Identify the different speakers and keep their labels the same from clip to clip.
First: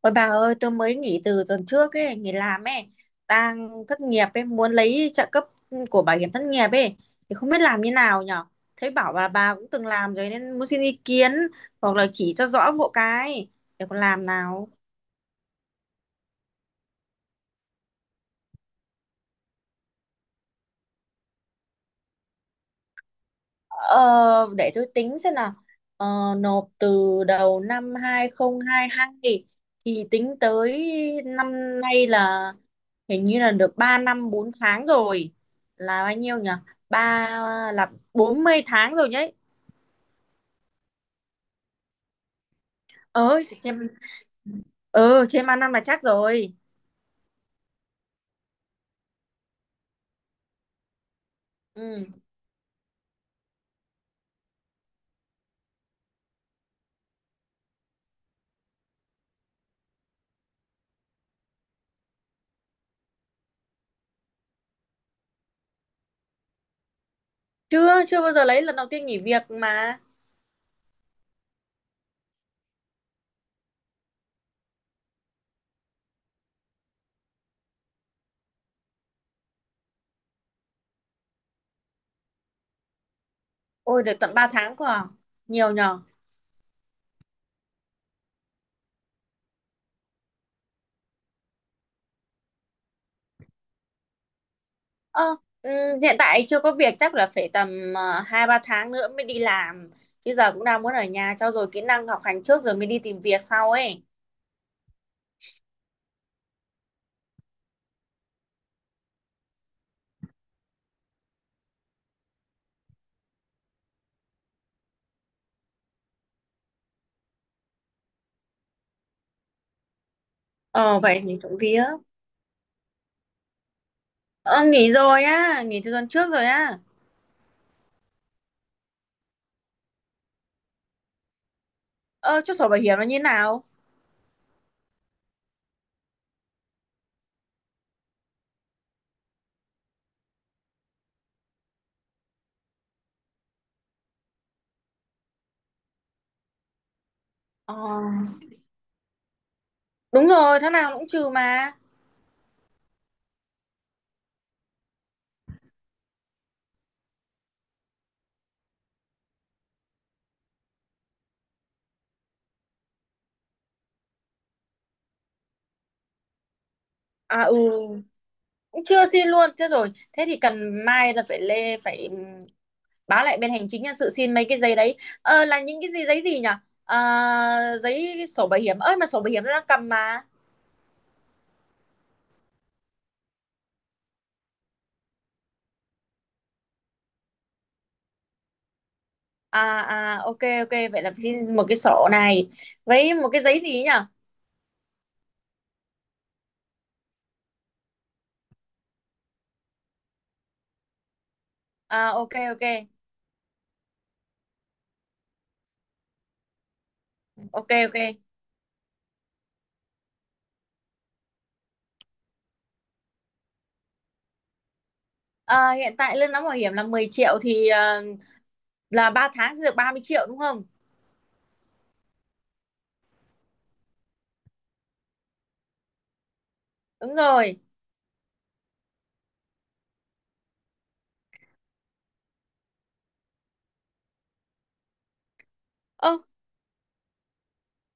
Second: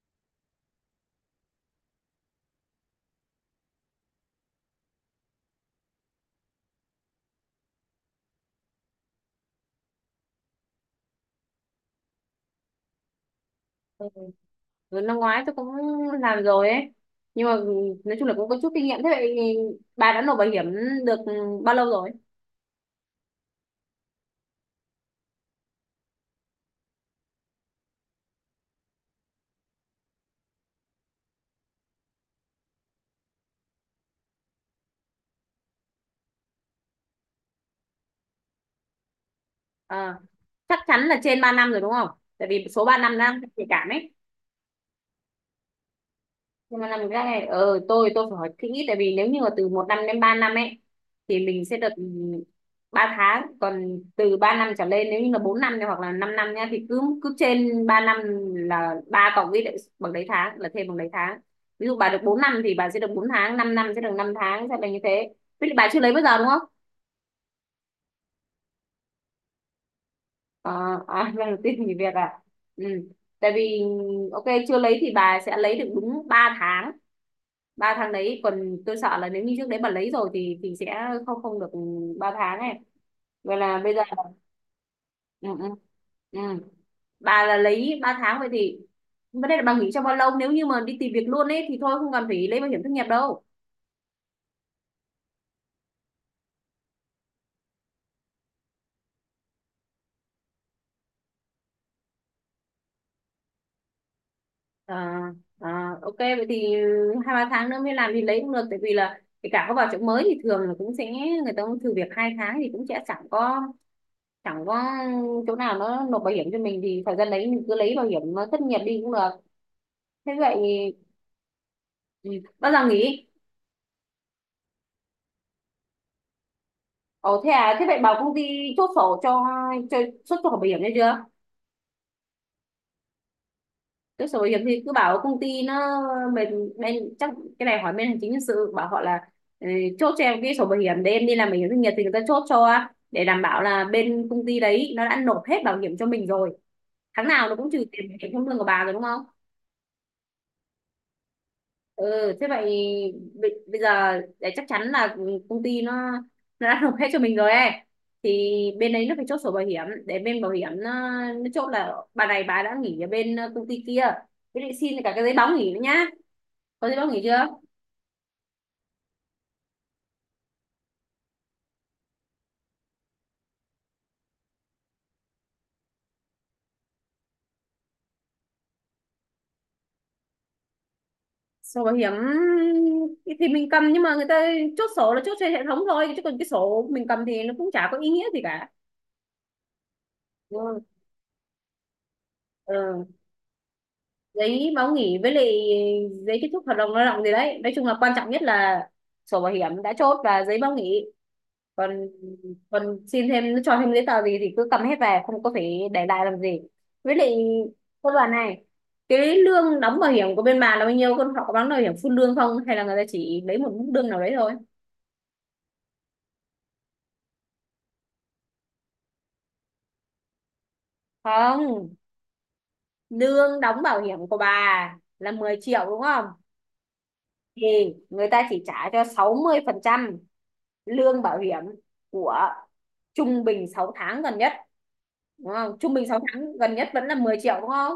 Speaker 1: Ôi bà ơi, tôi mới nghỉ từ tuần trước ấy, nghỉ làm ấy, đang thất nghiệp ấy, muốn lấy trợ cấp của bảo hiểm thất nghiệp ấy, thì không biết làm như nào nhở? Thấy bảo bà cũng từng làm rồi nên muốn xin ý kiến hoặc là chỉ cho rõ hộ cái để còn làm nào.
Speaker 2: Ừ, năm ngoái tôi cũng làm rồi ấy, nhưng mà nói chung là cũng có chút kinh nghiệm. Thế vậy thì bà đã nộp bảo hiểm được bao lâu rồi?
Speaker 1: Ờ, để tôi tính xem nào. Ờ, nộp từ đầu năm 2022 thì tính tới năm nay là hình như là được 3 năm 4 tháng rồi. Là bao nhiêu nhỉ? Ba là 40 tháng rồi đấy.
Speaker 2: À, chắc chắn là trên 3 năm rồi đúng không? Tại vì số 3 năm đang
Speaker 1: Ơi,
Speaker 2: nhạy cảm
Speaker 1: trên
Speaker 2: ấy.
Speaker 1: ờ trên 3 năm là chắc rồi.
Speaker 2: Nhưng mà làm cái này tôi phải hỏi kỹ, tại vì nếu như mà từ một năm đến 3 năm ấy thì mình sẽ được
Speaker 1: Ừ.
Speaker 2: 3 tháng, còn từ 3 năm trở lên, nếu như là 4 năm này hoặc là 5 năm nhá, thì cứ cứ trên 3 năm là ba cộng với lại bằng đấy tháng, là thêm bằng đấy tháng. Ví dụ bà được 4 năm thì bà sẽ được 4 tháng, 5 năm sẽ được 5 tháng, sẽ là như thế. Với lại bà chưa lấy bao giờ đúng không?
Speaker 1: Chưa chưa bao giờ lấy lần đầu tiên nghỉ việc mà.
Speaker 2: À, à, lần đầu tiên nghỉ việc à? Ừ. Tại vì ok, chưa lấy thì bà sẽ lấy được đúng 3 tháng. Ba tháng đấy. Còn tôi sợ là nếu như trước đấy mà lấy rồi thì sẽ không không được ba tháng này. Vậy là bây giờ.
Speaker 1: Ôi được tận 3 tháng cơ à.
Speaker 2: Ừ, ừ,
Speaker 1: Nhiều nhỉ.
Speaker 2: ừ. Bà là lấy ba tháng, vậy thì vấn đề là bà nghỉ trong bao lâu. Nếu như mà đi tìm việc luôn ấy thì thôi không cần phải lấy bảo hiểm thất nghiệp đâu.
Speaker 1: Ờ, ừm, hiện tại chưa có việc, chắc là phải tầm 2-3 tháng nữa mới đi làm, chứ giờ cũng đang muốn ở nhà trau dồi kỹ năng học hành trước rồi mới đi tìm việc sau ấy.
Speaker 2: À, à, ok vậy thì hai ba tháng nữa mới làm thì lấy cũng được. Tại vì là kể cả có vào chỗ mới thì thường là cũng sẽ người ta cũng thử việc hai tháng, thì cũng sẽ chẳng có chỗ nào nó nộp bảo hiểm cho mình, thì thời gian đấy mình cứ lấy bảo hiểm thất nghiệp đi cũng được. Thế vậy.
Speaker 1: Ờ, vậy thì trộm vía.
Speaker 2: Ừ. Bao giờ nghỉ?
Speaker 1: Ờ, nghỉ rồi á, nghỉ từ tuần trước rồi á.
Speaker 2: Ồ thế à, thế vậy bảo công ty chốt sổ cho chốt sổ bảo hiểm đấy chưa?
Speaker 1: Ờ, chút sổ bảo hiểm nó như thế nào?
Speaker 2: Chốt sổ bảo hiểm thì cứ bảo công ty nó bên bên chắc cái này hỏi bên hành chính nhân sự, bảo họ là ừ, chốt cho em cái sổ bảo hiểm để em đi làm bảo hiểm doanh nghiệp thì người ta chốt cho, để đảm bảo là bên công ty đấy nó đã nộp hết bảo hiểm cho mình rồi. Tháng nào nó cũng
Speaker 1: Ờ,
Speaker 2: trừ tiền bảo hiểm trong lương của bà rồi đúng không?
Speaker 1: đúng rồi, tháng nào cũng trừ mà.
Speaker 2: Ừ thế vậy bây bây giờ để chắc chắn là công ty nó đã nộp hết cho mình rồi ấy, thì bên đấy nó phải chốt sổ bảo hiểm để bên bảo hiểm nó chốt là bà này bà đã nghỉ ở bên công ty kia. Với lại xin cả cái giấy báo nghỉ nữa nhá. Có giấy báo nghỉ
Speaker 1: À,
Speaker 2: chưa?
Speaker 1: ừ, cũng chưa xin luôn. Thế rồi, thế thì cần mai là phải lê phải báo lại bên hành chính nhân sự xin mấy cái giấy đấy. Ờ, là những cái gì, giấy gì nhỉ? Ờ, giấy sổ bảo hiểm ơi, mà sổ bảo hiểm nó đang cầm mà.
Speaker 2: Sổ bảo hiểm thì mình cầm, nhưng mà người ta chốt sổ là chốt trên hệ thống thôi, chứ còn cái sổ mình cầm thì nó cũng chả có ý nghĩa gì cả.
Speaker 1: À, à, ok, ok,
Speaker 2: Ừ.
Speaker 1: vậy là xin một cái sổ này
Speaker 2: Ừ.
Speaker 1: với một cái giấy gì ấy nhỉ.
Speaker 2: Giấy báo nghỉ với lại giấy kết thúc hợp đồng lao động gì đấy. Nói chung là quan trọng nhất là sổ bảo hiểm đã chốt và giấy báo nghỉ.
Speaker 1: À,
Speaker 2: còn
Speaker 1: ok, ok,
Speaker 2: còn xin thêm cho thêm giấy tờ gì thì cứ cầm hết về, không có phải để lại làm gì. Với lại
Speaker 1: ok, ok.
Speaker 2: cô đoàn này, cái lương đóng bảo hiểm của bên bà là bao nhiêu con? Họ có đóng bảo hiểm full lương không, hay là người ta chỉ lấy một mức lương nào đấy thôi?
Speaker 1: Ờ, hiện tại lương đóng bảo hiểm là 10 triệu thì là 3 tháng sẽ được 30 triệu đúng không?
Speaker 2: Không, lương đóng bảo hiểm của bà là 10 triệu đúng không?
Speaker 1: Đúng rồi.
Speaker 2: Thì người ta chỉ trả cho 60% lương bảo hiểm của trung bình 6 tháng gần nhất đúng không? Trung bình 6 tháng gần nhất vẫn là 10 triệu đúng không?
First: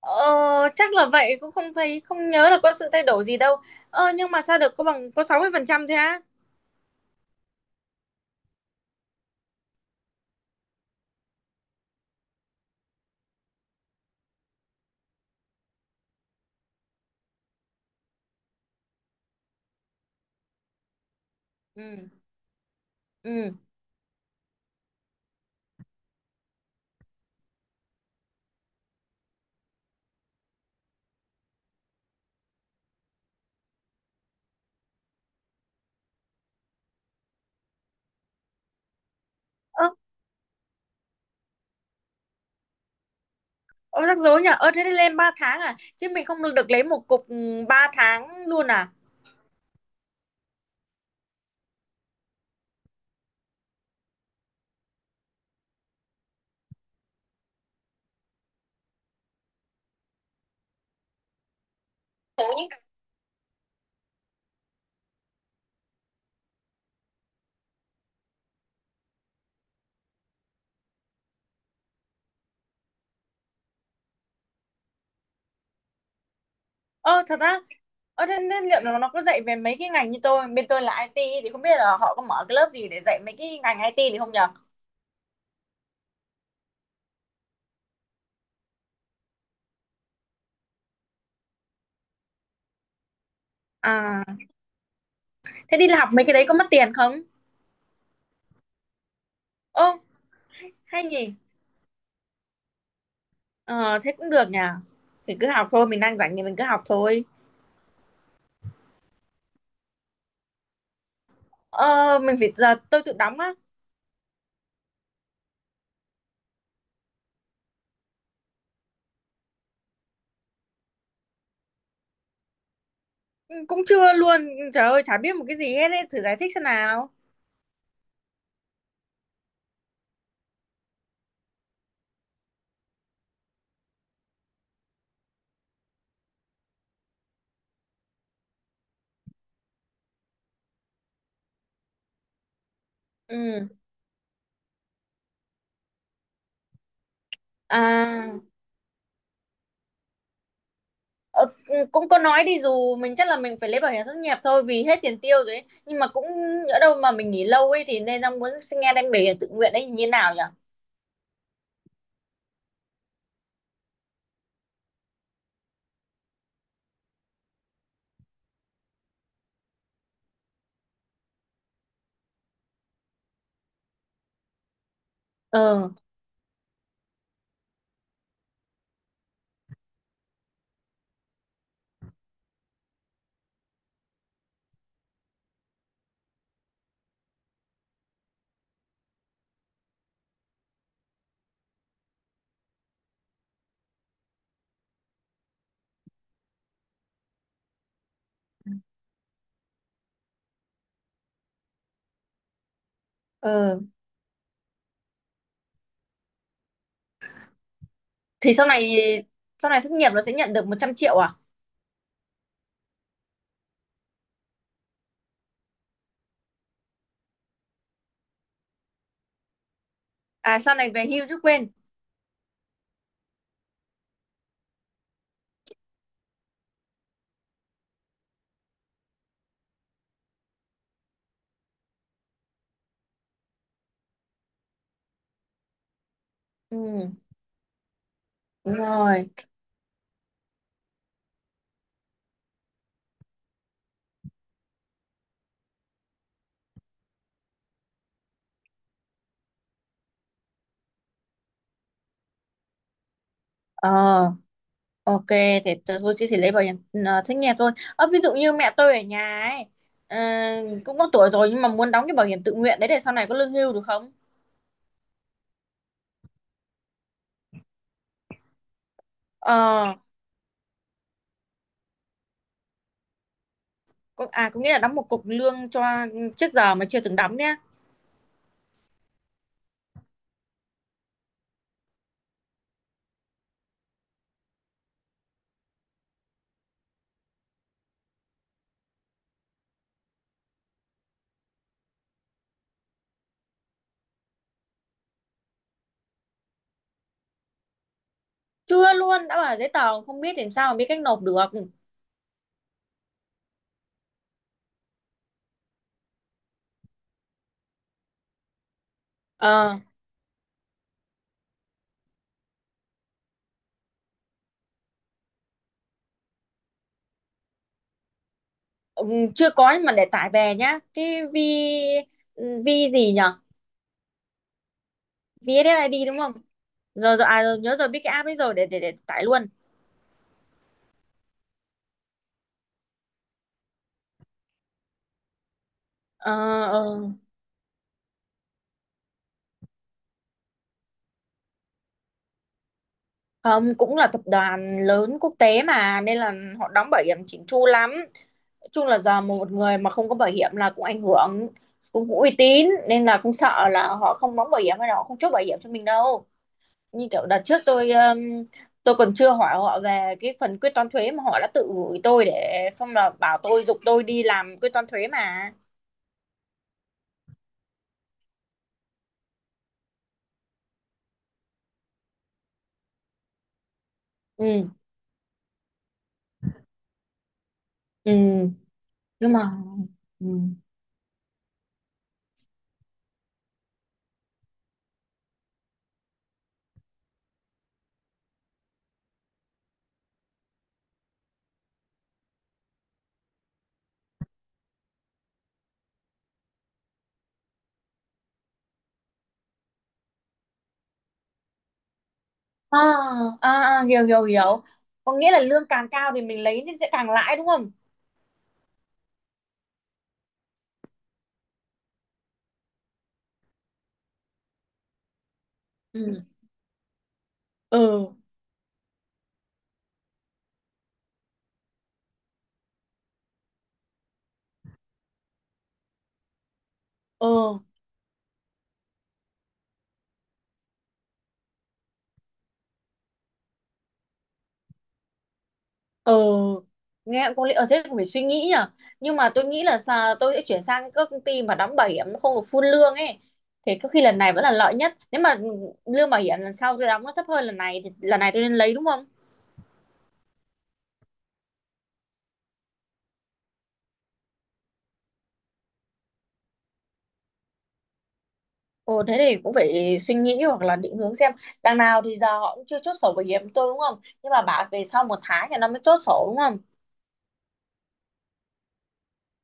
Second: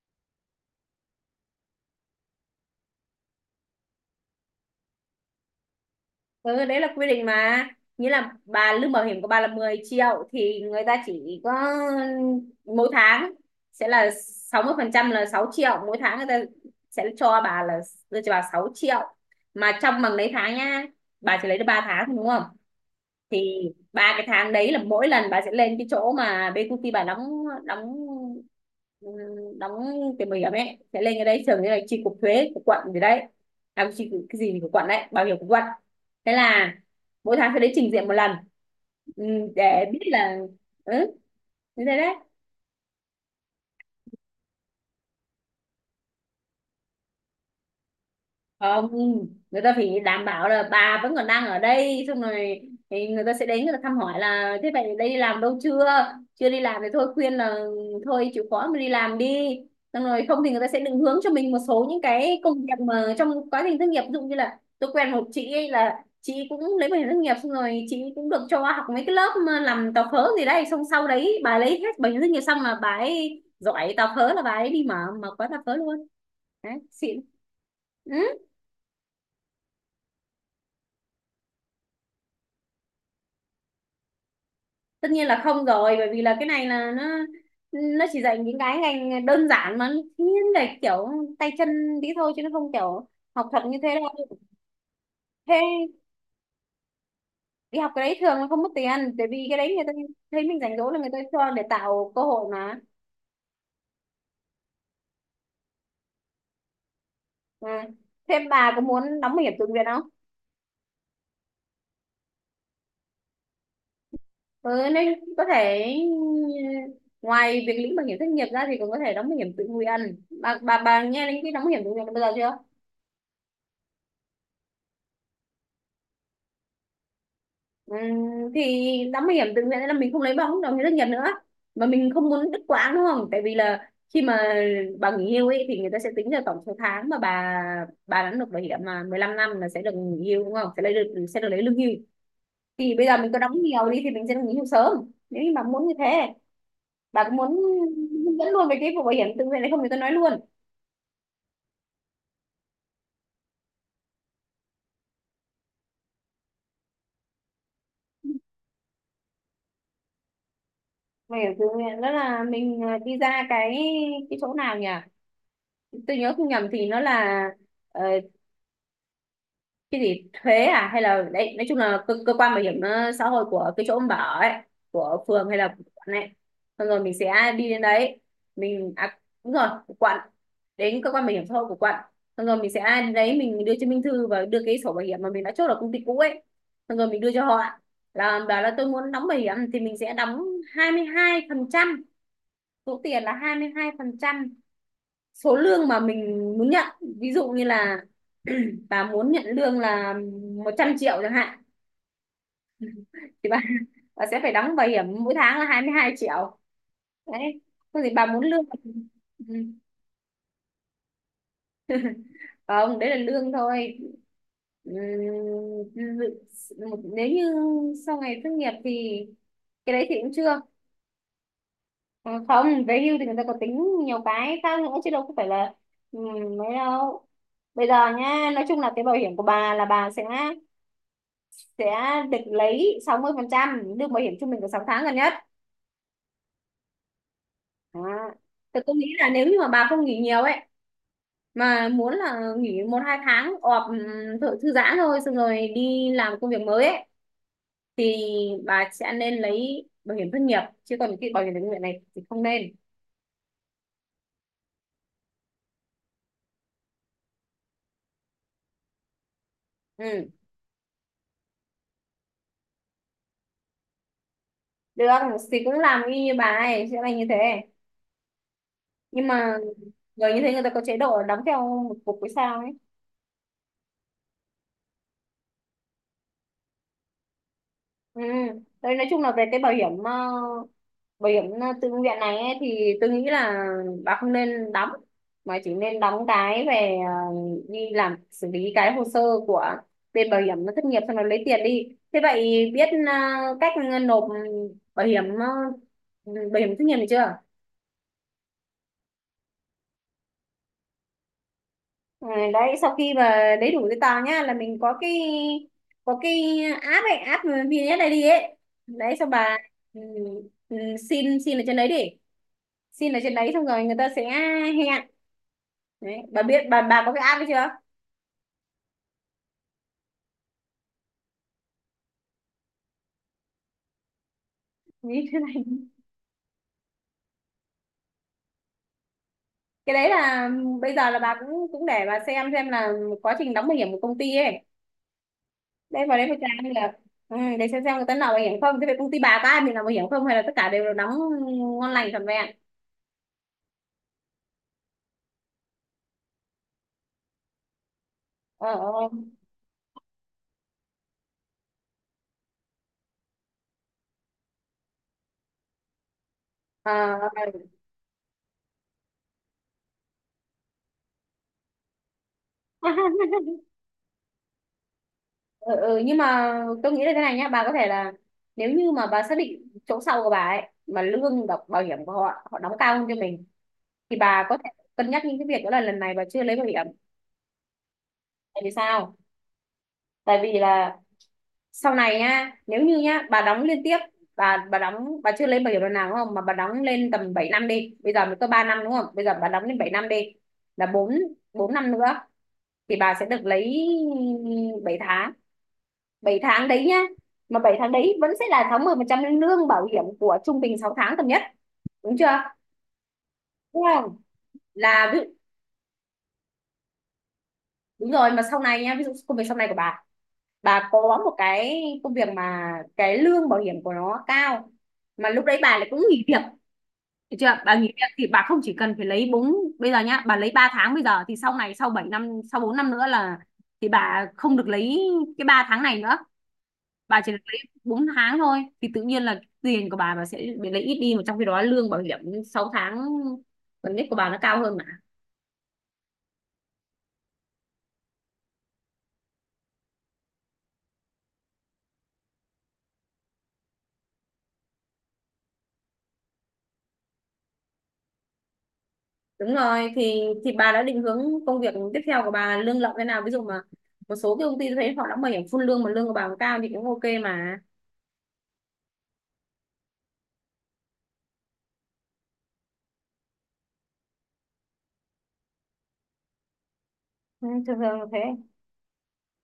Speaker 1: Ờ, chắc là vậy, cũng không thấy không nhớ là có sự thay đổi gì đâu. Ờ, nhưng mà sao được có bằng có 60% thế á?
Speaker 2: Ừ, đấy là quy định mà. Nghĩa là bà, lương bảo hiểm của bà là 10 triệu, thì người ta chỉ có mỗi tháng sẽ là 60 phần trăm là 6 triệu, mỗi tháng người ta sẽ cho bà là đưa cho bà 6 triệu, mà trong bằng lấy tháng nha. Bà chỉ lấy được ba
Speaker 1: Ừ.
Speaker 2: tháng đúng không?
Speaker 1: Ừ.
Speaker 2: Thì ba cái tháng đấy là mỗi lần bà sẽ lên cái chỗ mà BQT bà đóng đóng ừm, đóng cái bảo hiểm ấy, sẽ lên cái đấy thường như là chi cục thuế của quận gì đấy. À, cái gì của quận đấy, bảo hiểm của quận. Thế là mỗi tháng sẽ đến trình diện một lần. Để
Speaker 1: Ơ,
Speaker 2: biết là ừ như thế đấy.
Speaker 1: ờ, rắc rối nhỉ. Ơ thế thì lên 3 tháng à? Chứ mình không được được lấy một cục, ừ, 3 tháng luôn à?
Speaker 2: Không, người ta phải đảm bảo là bà vẫn còn đang ở đây, xong rồi thì người ta sẽ đến, người ta thăm hỏi là thế vậy đây đi làm đâu chưa. Chưa đi làm thì thôi khuyên là thôi chịu khó mà đi làm đi, xong rồi. Không thì người ta sẽ định hướng cho mình một số những cái công việc mà trong quá trình thất nghiệp, ví dụ như là tôi quen một chị ấy, là chị cũng lấy bảo hiểm thất nghiệp, xong rồi chị cũng được cho học mấy cái lớp mà làm tàu phớ gì đây, xong sau đấy bà lấy hết bảo hiểm thất nghiệp xong là bà ấy giỏi tàu phớ, là bà ấy đi mở mở quán tàu phớ luôn. Đấy xịn.
Speaker 1: Ờ thật á.
Speaker 2: Ừ,
Speaker 1: Ờ thế, liệu nó có dạy về mấy cái ngành như tôi, bên tôi là IT thì không biết là họ có mở cái lớp gì để dạy mấy cái ngành IT thì không nhở?
Speaker 2: tất nhiên là không rồi, bởi vì là cái này là nó chỉ dạy những cái ngành đơn giản mà thiên về kiểu tay chân tí thôi, chứ nó không kiểu học thuật như thế
Speaker 1: À,
Speaker 2: đâu.
Speaker 1: thế đi
Speaker 2: Thế
Speaker 1: học mấy cái đấy có mất tiền không?
Speaker 2: đi học cái đấy thường là không mất tiền, tại vì cái đấy người ta
Speaker 1: Ô,
Speaker 2: thấy mình rảnh rỗi là
Speaker 1: hay
Speaker 2: người ta
Speaker 1: nhỉ?
Speaker 2: cho, để tạo cơ hội mà.
Speaker 1: Ờ thế cũng được nhỉ. Thì cứ học thôi, mình đang rảnh thì mình cứ học thôi.
Speaker 2: À. Thế bà có muốn đóng bảo hiểm tự nguyện không?
Speaker 1: Ờ, mình phải giờ tôi tự đóng á?
Speaker 2: Ừ, nên có thể ngoài việc lĩnh bảo hiểm thất nghiệp ra thì còn có thể đóng bảo hiểm tự nguyện. Bà nghe đến cái đóng bảo hiểm tự nguyện bao giờ chưa?
Speaker 1: Ừ, cũng chưa luôn. Ừ, trời ơi chả biết một cái gì hết ấy, thử giải thích xem nào.
Speaker 2: Ừ, thì đóng bảo hiểm tự nguyện là mình không lấy bảo hiểm đồng nghiệp thất nghiệp nữa, mà mình không muốn đứt quãng đúng không? Tại vì là khi mà bà nghỉ hưu ấy thì người ta sẽ tính ra tổng số tháng mà bà đã nộp bảo hiểm, mà 15 năm là sẽ được nghỉ hưu đúng không, sẽ lấy được, sẽ được lấy lương hưu. Thì bây giờ mình có đóng
Speaker 1: Ừ.
Speaker 2: nhiều đi thì mình sẽ được nghỉ hưu sớm. Nếu như bà muốn như thế, bà có muốn hướng
Speaker 1: À.
Speaker 2: dẫn luôn về cái vụ bảo hiểm tự nguyện này không thì tôi nói luôn.
Speaker 1: Ờ, ừ, cũng có nói đi dù mình chắc là mình phải lấy bảo hiểm thất nghiệp thôi vì hết tiền tiêu rồi ấy. Nhưng mà cũng ở đâu mà mình nghỉ lâu ấy thì nên đang muốn xin nghe đem bảo hiểm tự nguyện ấy như thế nào nhỉ?
Speaker 2: Bảo hiểm tự nguyện đó là mình đi ra cái chỗ nào nhỉ, tôi nhớ không nhầm thì nó là ờ, cái gì thuế à, hay là đấy, nói chung là cơ quan bảo hiểm xã hội của cái chỗ ông bảo ấy, của phường hay là của
Speaker 1: Ờ,
Speaker 2: quận này. Xong rồi mình sẽ đi đến đấy, mình à, đúng rồi, của quận. Đến cơ quan bảo hiểm xã hội của quận, xong rồi mình sẽ đến đấy mình đưa chứng minh thư và đưa cái sổ bảo hiểm mà mình đã chốt ở công ty cũ ấy, xong rồi mình đưa cho họ, là bảo là tôi muốn đóng bảo hiểm thì mình sẽ đóng 22%. Số tiền là 22 phần trăm số lương mà mình muốn nhận. Ví dụ như là bà muốn nhận lương là 100 triệu chẳng hạn, thì bà,
Speaker 1: ờ,
Speaker 2: bà sẽ phải đóng bảo hiểm mỗi tháng là 22 triệu đấy. Thôi thì bà muốn
Speaker 1: thì
Speaker 2: lương.
Speaker 1: sau này
Speaker 2: Ừ.
Speaker 1: sau này thất nghiệp nó sẽ nhận được 100 triệu à?
Speaker 2: Không, đấy là lương thôi. Ừm, dự- Nếu như sau ngày tốt nghiệp thì cái đấy thì cũng
Speaker 1: À,
Speaker 2: chưa.
Speaker 1: sau này về hưu chứ quên.
Speaker 2: Ờ, không về hưu thì người ta có tính nhiều cái khác nữa chứ đâu có phải là mấy đâu. Bây giờ nhá, nói chung là cái bảo hiểm của bà là bà sẽ được lấy 60% lương bảo hiểm trung bình của 6 tháng gần nhất.
Speaker 1: Ừ,
Speaker 2: Đó.
Speaker 1: đúng
Speaker 2: Thì tôi nghĩ là
Speaker 1: rồi.
Speaker 2: nếu như mà bà không nghỉ nhiều ấy, mà muốn là nghỉ một hai tháng ọp thử, thư giãn thôi, xong rồi đi làm công việc mới ấy, thì bà sẽ nên lấy bảo hiểm thất nghiệp, chứ còn cái bảo hiểm tự nguyện này thì không nên.
Speaker 1: Ờ. Ok, thì tôi chỉ lấy bảo hiểm thất nghiệp thôi. Ờ, ví dụ như mẹ tôi ở nhà ấy, ờ,
Speaker 2: Ừ.
Speaker 1: cũng có tuổi rồi nhưng mà muốn đóng cái bảo hiểm tự nguyện đấy để sau này có lương hưu được không?
Speaker 2: Được, thì cũng làm y như bà ấy, sẽ là như thế, nhưng mà
Speaker 1: Ờ,
Speaker 2: người như thế người ta có chế độ đóng theo một cục với sao ấy.
Speaker 1: có, à có nghĩa là đóng một cục lương cho trước giờ mà chưa từng đóng nhá.
Speaker 2: Ừ. Đấy, nói chung là về cái bảo hiểm bảo hiểm tự nguyện này ấy, thì tôi nghĩ là bà không nên đóng, mà chỉ nên đóng cái về đi làm xử lý cái hồ sơ của bên bảo hiểm thất nghiệp, xong rồi lấy tiền đi. Thế vậy biết cách nộp bảo hiểm bảo hiểm thất nghiệp được chưa?
Speaker 1: Chưa luôn, đã bảo là giấy tờ không biết làm sao mà biết cách nộp được.
Speaker 2: Ừ, đấy sau khi mà lấy đủ giấy tờ nhá, là mình có cái app ấy, app VNS đi ấy, đấy xong bà,
Speaker 1: Ờ,
Speaker 2: ừ, ừ, xin xin ở trên đấy đi, xin ở trên đấy xong rồi người ta sẽ hẹn. Đấy bà biết bà có cái app ấy chưa?
Speaker 1: chưa có nhưng mà để tải về nhá. Cái vi gì nhở?
Speaker 2: Như thế này.
Speaker 1: VSSID đúng không? Rồi, rồi, à rồi, nhớ rồi, biết cái app ấy rồi, để tải luôn.
Speaker 2: Cái đấy là bây giờ là bà cũng cũng để bà xem là quá trình đóng bảo hiểm của công ty ấy đây, vào đấy
Speaker 1: Ờ,
Speaker 2: phải tra như là
Speaker 1: ờ.
Speaker 2: ừ, để xem người ta nào bảo hiểm không. Thế về công ty bà có ai mình làm bảo hiểm không, hay là tất cả đều là đóng ngon lành trọn vẹn.
Speaker 1: Không, cũng là tập đoàn lớn quốc tế mà nên là họ đóng bảo hiểm chỉnh chu lắm.
Speaker 2: Ờ,
Speaker 1: Nói chung là
Speaker 2: ờ,
Speaker 1: giờ một người mà không có bảo hiểm là cũng ảnh hưởng, cũng uy tín, nên là không sợ là họ không đóng bảo hiểm hay là họ không chốt bảo hiểm cho mình đâu.
Speaker 2: ờ,
Speaker 1: Như kiểu đợt trước
Speaker 2: ờ.
Speaker 1: tôi còn chưa hỏi họ về cái phần quyết toán thuế mà họ đã tự gửi tôi để xong là bảo tôi giục tôi đi làm quyết toán thuế mà.
Speaker 2: Ừ, ừ, nhưng mà tôi nghĩ là thế này nhá, bà có thể là nếu như mà bà xác định chỗ sau của bà ấy mà lương độc bảo hiểm của họ họ đóng cao hơn cho mình, thì bà có
Speaker 1: Ừ,
Speaker 2: thể cân nhắc những cái việc đó, là lần này bà chưa lấy bảo hiểm.
Speaker 1: ừ,
Speaker 2: Tại vì sao?
Speaker 1: nhưng mà ừ.
Speaker 2: Tại vì là sau này nhá, nếu như nhá bà đóng liên tiếp, bà đóng, bà chưa lên bảo hiểm lần nào đúng không, mà bà đóng lên tầm 7 năm đi, bây giờ mới có 3 năm đúng không, bây giờ bà đóng lên 7 năm đi, là 4 4 năm nữa thì bà sẽ được lấy 7 tháng. Bảy tháng đấy nhá, mà 7 tháng đấy vẫn sẽ là 60 phần trăm lương bảo hiểm của trung bình 6 tháng tầm nhất, đúng chưa,
Speaker 1: À, à,
Speaker 2: đúng
Speaker 1: à, hiểu
Speaker 2: không,
Speaker 1: hiểu hiểu.
Speaker 2: là
Speaker 1: Có
Speaker 2: ví,
Speaker 1: nghĩa là lương càng cao thì mình lấy thì sẽ càng lãi đúng không?
Speaker 2: đúng rồi, mà sau này nhá, ví dụ công việc sau này của bà có một cái công việc mà cái lương bảo hiểm của nó cao, mà lúc đấy bà lại cũng nghỉ
Speaker 1: Ừ,
Speaker 2: việc. Được chưa? Bà nghỉ việc
Speaker 1: ừ,
Speaker 2: thì bà không chỉ cần phải lấy bốn. Bây giờ nhá, bà lấy 3 tháng bây giờ thì sau này sau 7 năm, sau 4 năm nữa là thì bà không được lấy cái 3 tháng này nữa, bà chỉ được lấy
Speaker 1: ừ,
Speaker 2: 4 tháng thôi, thì tự nhiên là tiền của bà sẽ bị lấy ít đi, mà trong khi đó lương bảo hiểm 6 tháng gần nhất của bà nó cao hơn mà.
Speaker 1: ừ, nghe có lý. Ở thế cũng phải suy nghĩ nhở, nhưng mà tôi nghĩ là tôi sẽ chuyển sang các công ty mà đóng bảo hiểm không được full lương ấy thì có khi lần này vẫn là lợi nhất. Nếu mà lương bảo hiểm lần sau tôi đóng nó thấp hơn lần này thì lần này tôi nên lấy đúng không?
Speaker 2: Đúng rồi, thì bà đã định hướng công việc tiếp theo của bà lương lậu thế nào? Ví dụ mà một số cái công ty tôi thấy họ đã bảo hiểm full lương mà lương của bà cũng cao thì cũng ok mà.
Speaker 1: Ồ thế thì cũng phải suy nghĩ hoặc là định hướng xem. Đằng nào thì giờ họ cũng chưa chốt sổ bảo hiểm tôi đúng không, nhưng mà bảo về sau một tháng thì nó mới chốt sổ đúng không?
Speaker 2: Ừ, thường thường là thế.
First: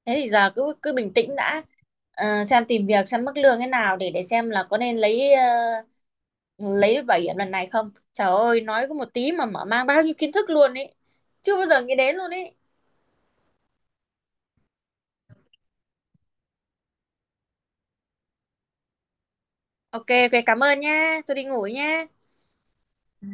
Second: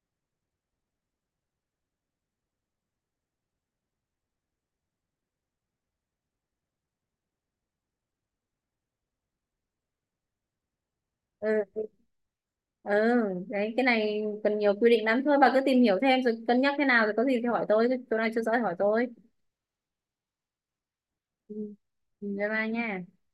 Speaker 1: Thế thì giờ cứ cứ bình tĩnh đã. Ờ, xem tìm việc xem mức lương thế nào để xem là có nên lấy lấy được bảo hiểm lần này không. Trời ơi nói có một tí mà mở mang bao nhiêu kiến thức luôn ấy, chưa bao
Speaker 2: Ừ,
Speaker 1: giờ nghĩ đến luôn ấy.
Speaker 2: ừ, đấy cái này cần nhiều quy định lắm, thôi bà cứ tìm hiểu thêm rồi cân nhắc thế nào, rồi có gì thì hỏi tôi, chỗ này chưa rõ thì hỏi tôi.
Speaker 1: Ok, ok, cảm ơn nha, tôi đi ngủ
Speaker 2: Ừ.
Speaker 1: nha.
Speaker 2: Ừ, bye bye nha.